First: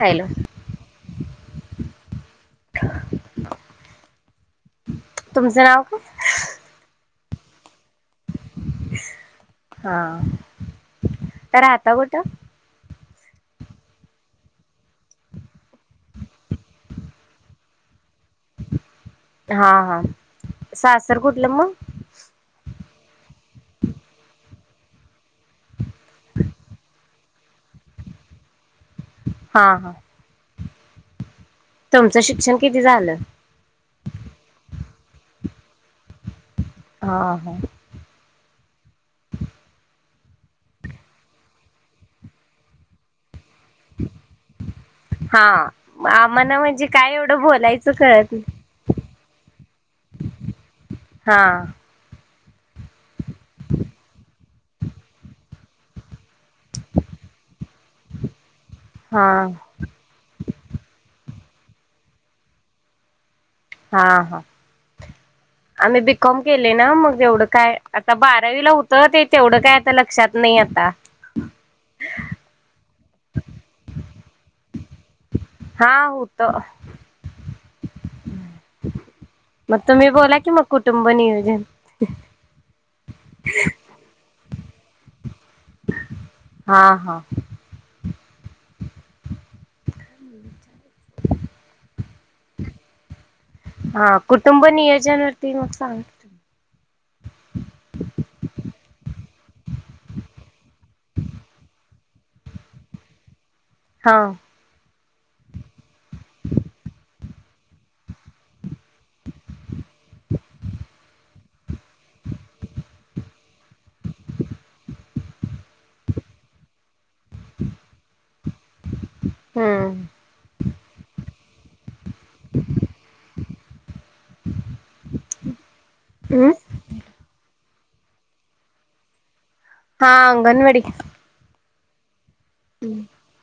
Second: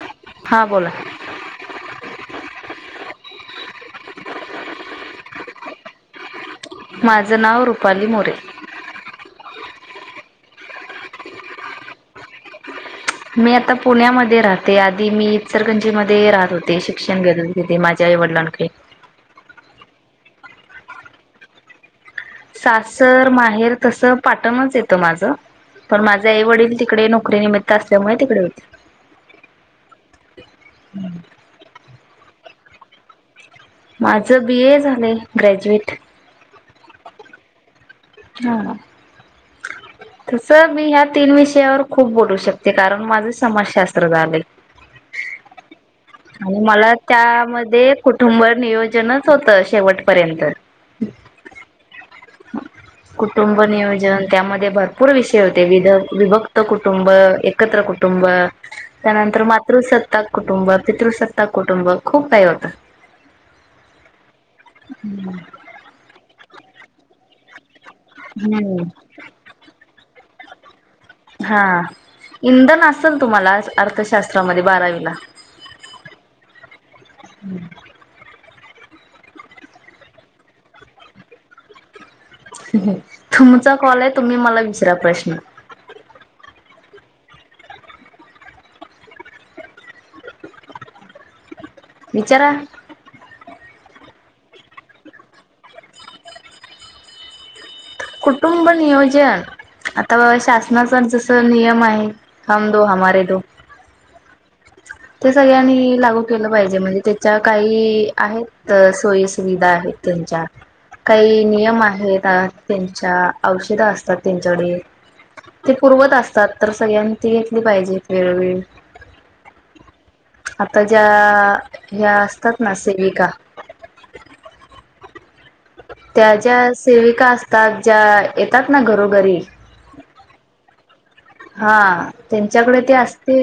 काय झालं हां बोला तुमचं नाव का माझं नाव रुपाली मोरे हा तर राहता कुठं मी आता पुण्यामध्ये राहते आधी मी इचलकरंजी मध्ये राहत होते शिक्षण घेत घेते माझ जय वडलां ख हा हा सासर कुठलं मग सासर माहेर तसं पाटणच येतं माझं पण माझे आई वडील तिकडे नोकरी निमित्त असल्यामुळे तिकडे हा हा हम् तुमचं शिक्षण किती झालं माझं बी ए झालंय ग्रॅज्युएट हा हा हा तस मी ह्या तीन विषयावर खूप बोलू शकते कारण माझे समाजशास्त्र झालय हा आणि आम्हाला म्हणजे मला काय एवढं बोलायचं त्यामध्ये कळत नाही कुटुंब नियोजनच होतं शेवटपर्यंत हा ‌ [inaudible] कुटुंब नियोजन त्यामध्ये भरपूर विषय होते वि विभक्त कुटुंब एकत्र कुटुंब हा त्यानंतर मातृसत्ताक कुटुंब पितृसत्ताक कुटुंब खूप काही होतं हा हा आम्ही बीकॉम केले ना मग एवढं काय आता बारावीला हम्म. होतं ते तेवढं काय आता लक्षात नाही आता हा इंधन असेल ना तुम्हाला अर्थशास्त्रामध्ये बारावीला हा होत हम्म मग तुम्ही बोला कि मग कुटुंब नियोजन तुमचा कॉल आहे तुम्ही मला विसरा प्रश्न हा हा विचारा हा कुटुंब नियोजनावरती मग सांग कुटुंब नियोजन. आता बाबा शासनाचा जस नियम आहे हम दो हमारे दो. हा. ते सगळ्यांनी लागू केलं पाहिजे म्हणजे त्याच्या काही आहेत त सोयी सुुविधा आहेत त्यांच्या काही नियम आहेत त्यांच्या औषध असतात त्यांच्याकडे ते पूर्वत असतात तर सगळ्यांनी ती घेतली पाहिजे वेळोवेळी हम्म आता ज्या ह्या असतात ना सेविका. त्या हम्म ज्या सेविका असतात ज्या येतात ना घरोघरी. हा अंगनवाडी. हा त्यांच्याकडे ते असते.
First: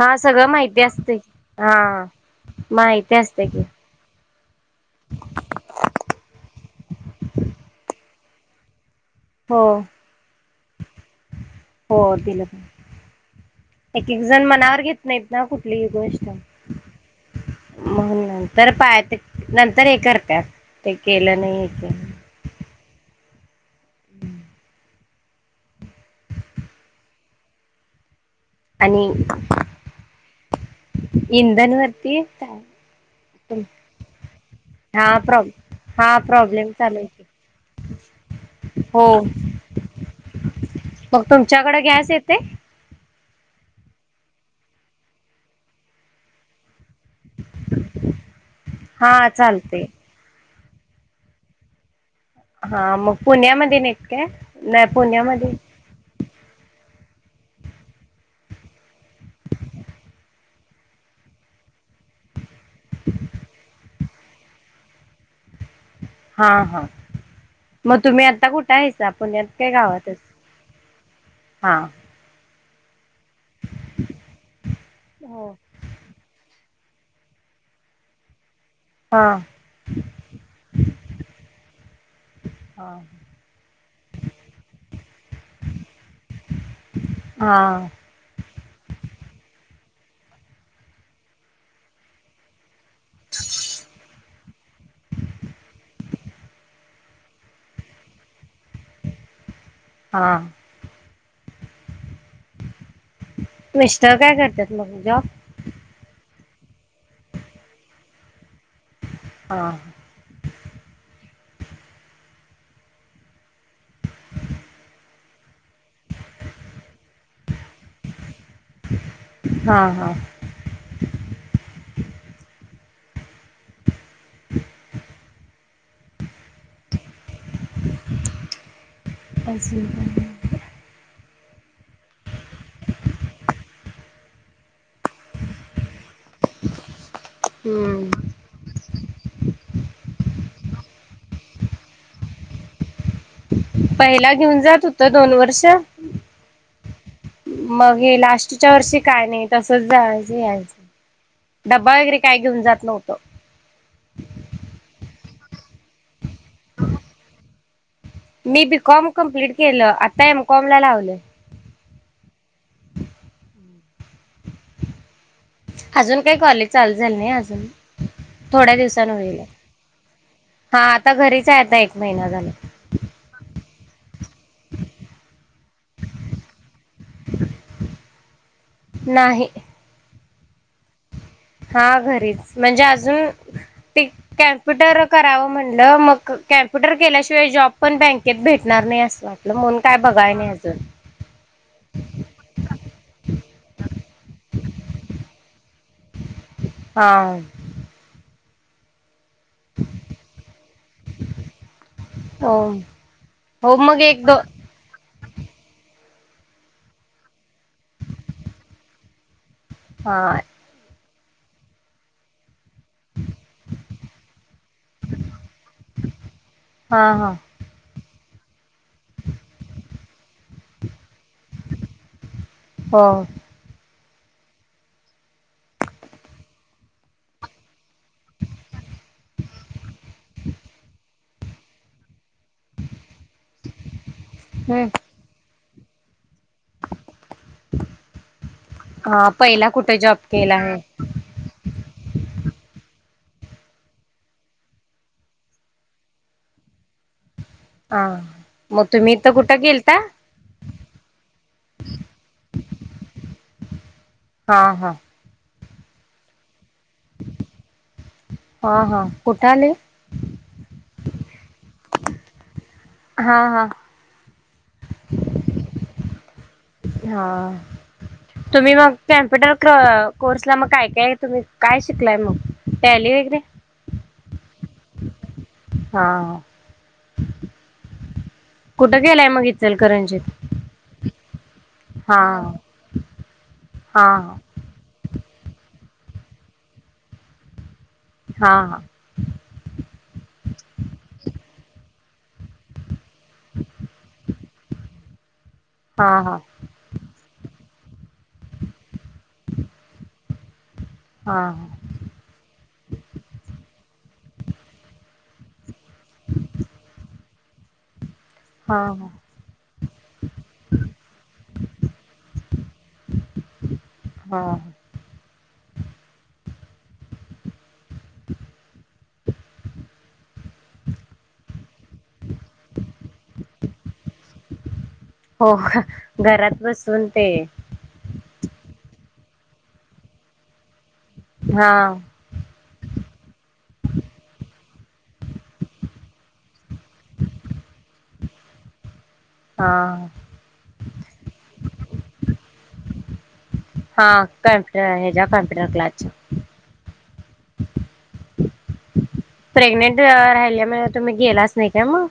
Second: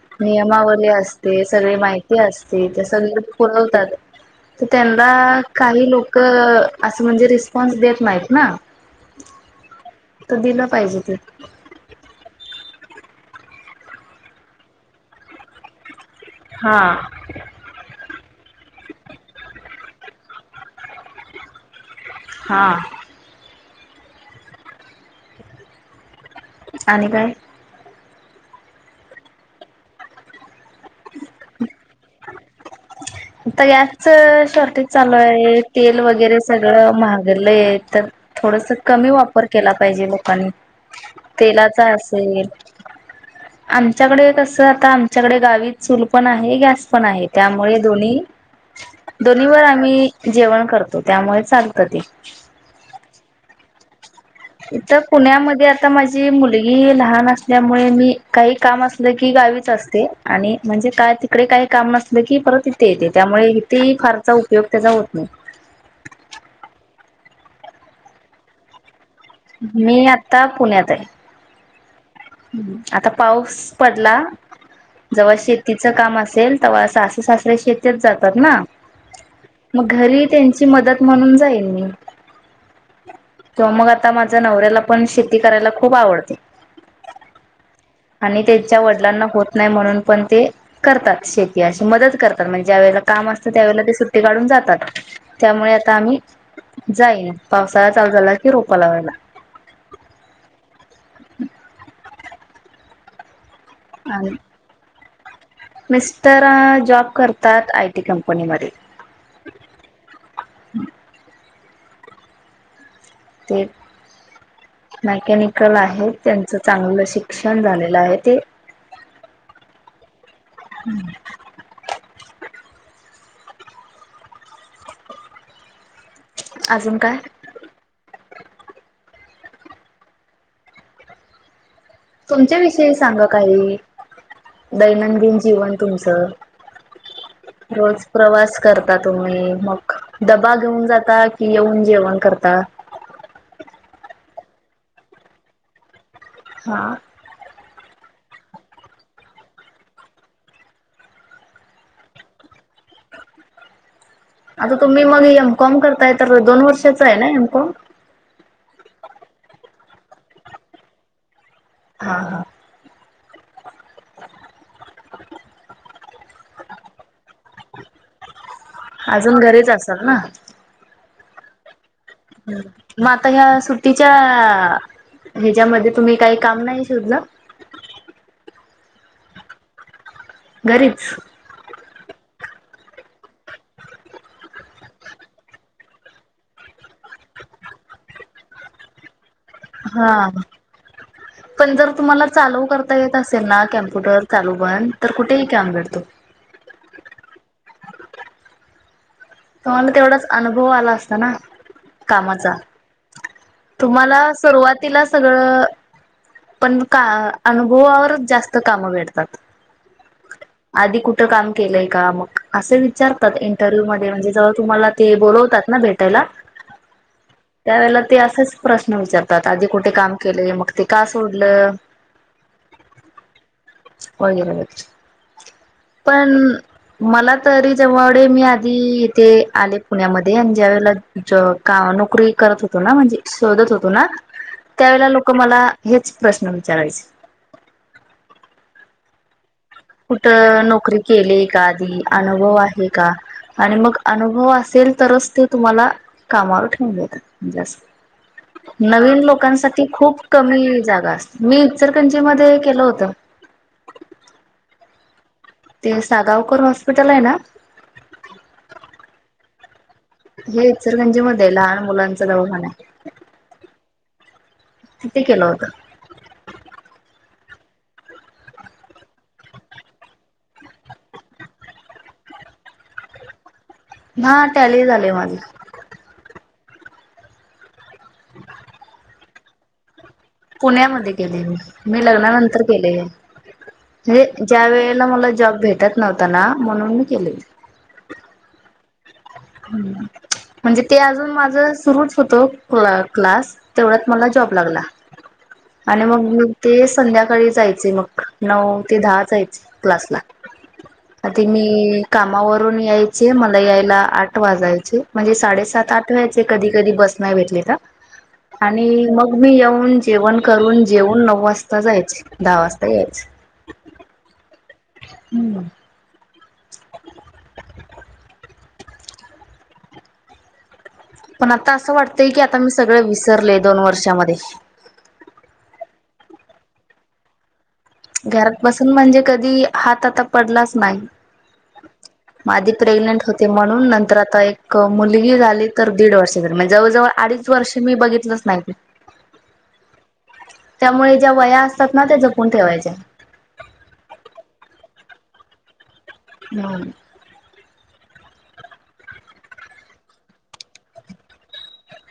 हा सगळं माहिती नियमावली असते सगळी हा माहिती असते ते माहिती सगळे असते की पुरवतात. तर त्यांना काही लोक. असं म्हणजे रिस्पॉन्स देत नाहीत ना. हो. तर दिलं पाहिजे ते. हो दिलं प एक एक जण मनावर घेत नाहीत ना कुठलीही गोष्ट. हां. मग नंतर पाय ते नंतर हे करत्यात ते केलं नाही. हां. हम्म. आणि काय. आणि इंधन वरती काय. ता गॅसच शॉर्टेज चालू आहे तेल हा वगैरे प्रॉब्लेम सगळं चालू महागलं आहे तर. थोडस कमी हो वापर केला पाहिजे लोकांनी मग तुमच्याकडे तेलाचा गॅस येते असेल. आमच्याकडे कसं आता आमच्याकडे गावी चूल पण आहे गॅस पण आहे. त्यामुळे. दो् हा दोन्ही वर चालते आम्ही जेवण करतो त्यामुळे चालत ते. हा मग पुण्यामध्ये नाहीत काय? इथं पुण्यामध्ये आता माझी मुलगी लहान असल्यामुळे मी काही काम असलं की गावीच असते. आणि म्हणजे काय तिकडे काही काम नसलं की परत तिथे येते त्यामुळे इथेही फारचा उपयोग त्याचा होत नाही. हा हा मग तुम्ही आता कुठ कायसा पुण्यात काय मी गावातच आता हा. ह् आता पाऊस पडला जवळ हो. शेती काम असेल तर सासु सासरे शेतीेत जातात ना. हा मग घरी त्यांची मदत म्हणून जाईल मी हा. तवा मग आता माझ्या नवऱ्याला पण शेती करायला खूप आवडते. हा. आणि त्यांच्या वडिलांना होत नाही म्हणून पण ते करतात शेती अशी मदत करतात म्हणजे ज्यावेेळेला काम असतं त्यावेेळेला ते सुट्टी काढून जातात. त्यामुळे आता आम्ही जाईन पावसाळा चालू झाला कि रोपा लावायला. हा. मिस्टर आणि काय करतात मग जॉब. मिस्टर जॉब करतात आय टी कंपनीमध्ये. हां. ते. मॅकॅनिकल आहेत त्यांच चांगलं शिक्षण झाले. आहे ते. हा हा. अजून काय? अजून काय नाही. तुमच्या विषयी सांगा काही. दैनंदिन जीवन तुमचं रोज हम्म प्रवास करता तुम्ही मग डबा घेऊन जाता की येऊन जेवण करता. पहिला घेऊन जात होत दोन वर्ष. हा. मग हे लास्टच्या वर्षी काय नाही तसच जायच यायचं. ड्बा वगैरे काय घेऊन जात नव्हतो. आता तुम्ही मग एमकॉम करताय तर दोन वर्षाच आहे ना एमकॉम. मी बीकॉम कम्प्लीट केलं आता एमकॉम ला लावलंय. हा हा. अजून काही कॉलेज चाल झाल नाही अजून थोड्या दिवस अजून घरीच असाल ना हा आता घरीच आहे आता एक महिना झाला हम्म मग आता ह्या सु्टीच्या ह्याच्यामध्ये तुम्ही काही काम नाही शोधलं नाही घरीच हा घरीच म्हणजे अजून प कॅम्प्युटर करावं म्हटलं मग कॅम्प्युटर केल्याशिवाय जॉब पण बँकेत भेटणार नाही असं वाटत आपलं मून काय हा बघाय नाही अजून पण जर तुम्हाला चालू करता येत असेल ना कम्प्युटर चालू बन तर कुठेही काम भेटतो हा तुम्हाला तेवढाच अनुभव आला असता ना कामाचा हो हो मग तुम्हाला एक दो सुरवात तिला सगळं पण का अनुभवावर जास्त कामं भेटतात हा आधी कुठं काम केलंय का मग असे विचारतात इंटरव्ह्यूध्ये म्हणजे जेव्हा तुम्हाला ते बोलवतात ना भेटायला हा हा त्यावेेळेला ते असेच प्रश्न विचारतात आधी कुठे काम केले मग ते का सोडलं हो हो ग पण मला तरी जववडे मी आधी इथे आले पुण्यामध्ये आणि ज्यावेळेला ज का नोकरी करत होतो ना म्हणजे शोधत होतो ना हम् त्यावेळे लोक मला हेच प्रश्न विचारायचे हा पहिला कुठे जॉब केला कुठं आहे नोकरी केले का आधी अनुभव आहे का आणि मग अनुभव असेल तरच ते तुम्हाला कामावर ठेवून हा देतात मग तुम्ही नवीन इथं कुठं लोकांसाठी गेलता खूप कमी जागा अस मी इचलकरंजीध्ये केलं होतं हा हा ते सागावकर हॉस्पिटल आहे ना हा हा कुठेले हे इचलकरंजी मध्ये लहान मुलांच दवखाान आहे हा हा तिथे केलं होतं हा तुम्ही मग कॉम्प्युटर कोर्स ला मग काय काय तुम्ही काय शिकलाय मग टॅले वगैरे. हा कॅरी झालंय माझं. हा,, कुठं गेलाय मग इचल करंजीत. पुण्यामध्ये गेले म मी लग्नानंतर केले आहे हा म्हणजे ज्या वेळेला मला जॉब भेटत नव्हता ना म्हणून मी केलेली हा हा म्हणजे ते अजून माझ सुरुच होतं क् क्लास तेवढ्याच मला जॉब लागला [inaudible] आणि मग हा ते संध्याकाळी जायचे मग,, नऊ ते दहा, जायचे क्लासला. हा आधी मी कामावरून यायचे,, मला यायला आठ वाजायचे,, म्हणजे साडेसातऽ आठ वायचे कधी कधी बस नाही भेटली तर. हा हा आणि मग मी येऊन, जेवण करून, जेवून नऊ वाजता जायच, दहा वाजता यायच. हा, हम्म [unintelligible] पण आता, असं वाटतंय की, आता मी सगळं विसरलेय, दोन वर्षामध्ये. हो का घरात बसून ते घरात बसून म्हणजे कधी, हात आता पडलाच नाही. हा म आधी प्रेग्नेंट होते म्हणून, नंतर आता एक मुलगी झाली, तर दीड वर्षतरी म्हणजे जवळजवळ अडीच वर्ष मी बघितलंच नाही हा त्यामुळे ज्या व्हया असतात ना त्या जपून ठेवायच्या. हा कम्पुटर हेच्या कम्प्युटर क्लासच्या. हो. [unintelligible] प्रेग्नेंट राहिल्यामुळे तुम्ही गेलाच नाही काय मग?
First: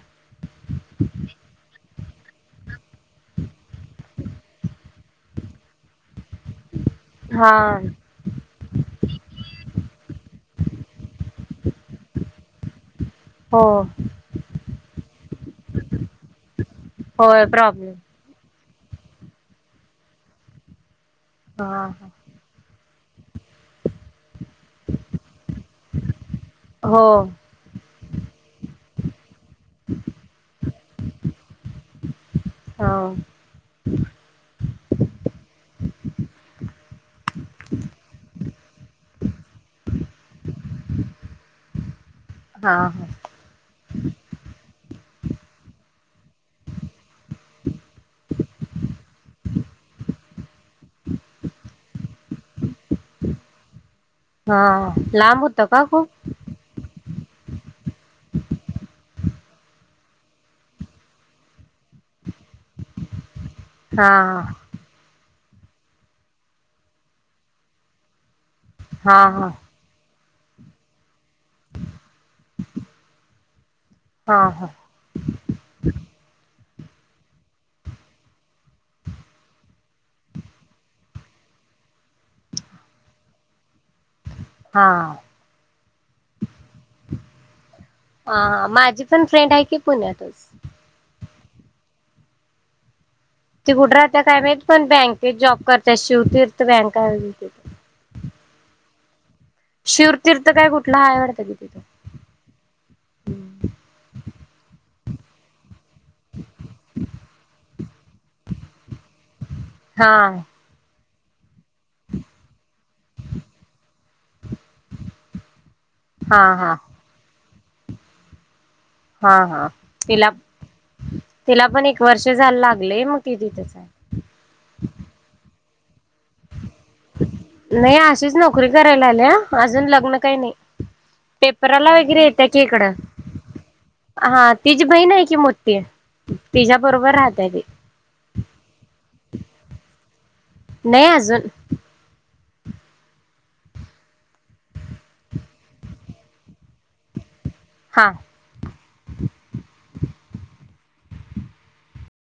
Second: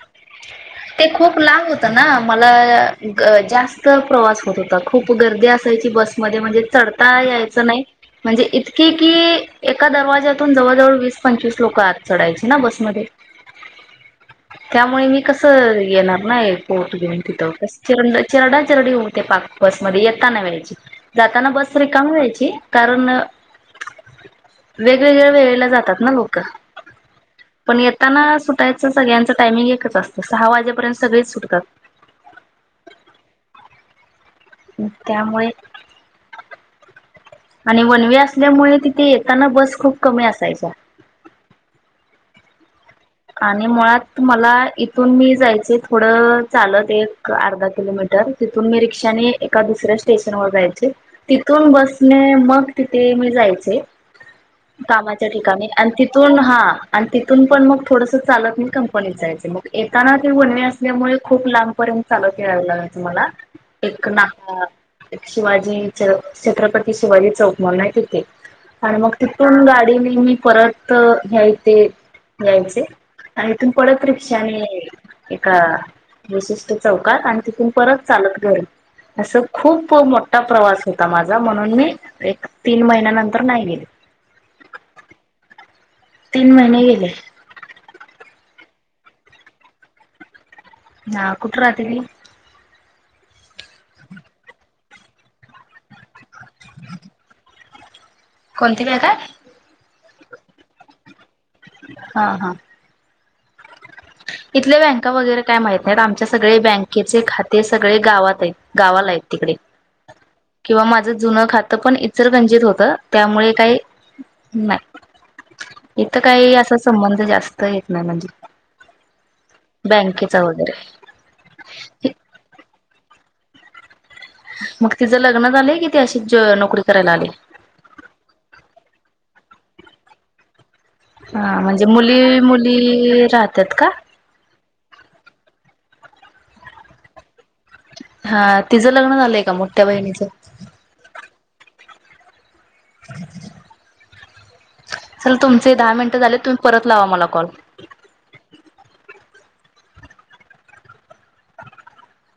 ते खूप लांब होतं ना, मला जास्त प्रवास होत होता, खूप गर्दी असायची बस मध्ये, म्हणजे चढता हा यायचं नाही. म्हणजे इतकी, कि एका दरवाज्यातून जवळजवळ वीस पंचवीस लोकं, आत चढायची ना बसमध्ये. हो त्यामुळे मी कस येणार ना पोट घेऊन होय तिथं कस प्रॉब्लेम चिरड चिरडा चरडी होते पाक, बसमध्ये येताना व्हायची, जाताना बस हा रिकामी व्हायची. कारण वेगवेगळ्या वेळेला जातात ना लोकं हो पण, येताना सुटायचं सगळ्यांचं टायमिंग एकच असतं सहा वाजेपर्यंत सगळेच सुटतात. हा त्यामुळे आणि वनवे असल्यामुळे, तिथे येताना बस खूप कमी असायच्या हा हा आणि मुळात मला, इथून मी जायचे थोडं चालत एक अर्धा किलोमीटर. तिथून मी रिक्षाने, एका दुसऱ्या स्टेशन वर जायचे. तिथून बसणे मग तिथे मी जायचे. हा कामाच्या लांब होतं ठिकाणी का आणि खूप तिथून हा आणि तिथून पण मग थोडंसं चालत मी कंपनीत जायचे मग येताना ते वनवे असल्यामुळे खूप लांबपर्यंत चालत यावं लागायचं मला [inaudible] एक ना शिवाजी च छत्रपती शिवाजी चौक म्हणून हाय तिथे आणि मग हा हा तिथून गाडीने मी परत घ्यायचे यायचे. आणि इथून परत हा रिक्षाने हा एका विशिष्ट चौकात आणि तिथून परत चालत घरी असं खूप मोठा प्रवास होता माझा म्हणून मी एक तीन महिन्यानंतर नाही गेले हा तीन महिने गेले. हा हा माझी पण फ्रेंड आहे की पुण्यातच. हा कुठं राहते ती? ती कुठे राहते काय माहित पण बँकेत जॉब करत्या शिवतीर्थ बँक हाय तिथं कोणती बँक हाय? शिवतीर्थ काय कुठलं हाय वाटतं की तिथं हा हा इथल्या बँका वगैरे काय माहित नाहीत आमच्या सगळे बँकेचे खाते सगळे गावात आहेत गावाला आहेत तिकडे हा किंवा माझं जुनं खातं पण इचलकरंजीत होतं त्यामुळे काही नाही इथं काही हा हा असा संबंध जास्त येत नाही म्हणजे हा हा तिला बँकेचा वगैरे तिला पण एक वर्ष जायला लागलंय मग किती तस मग तिचं लग्न झालंय की ती अशीच नोकरी करायला आली नाही अशीच नोकरी करायला आल्या अजून लग्न काही नाही हा म्हणजे पेपराला मुली वगैरे येत्या की मुली इकडं. राहतात का हा तिचीी बहीण आहे की मोती तिच्या्या बरोबर राहतय ती हा तिझं लग्न झालंय का मोठ्या बहिणीचं नाही अजून चल तुमचे दहा मिनट झाले तुम्ही परत लावा मला कॉल हा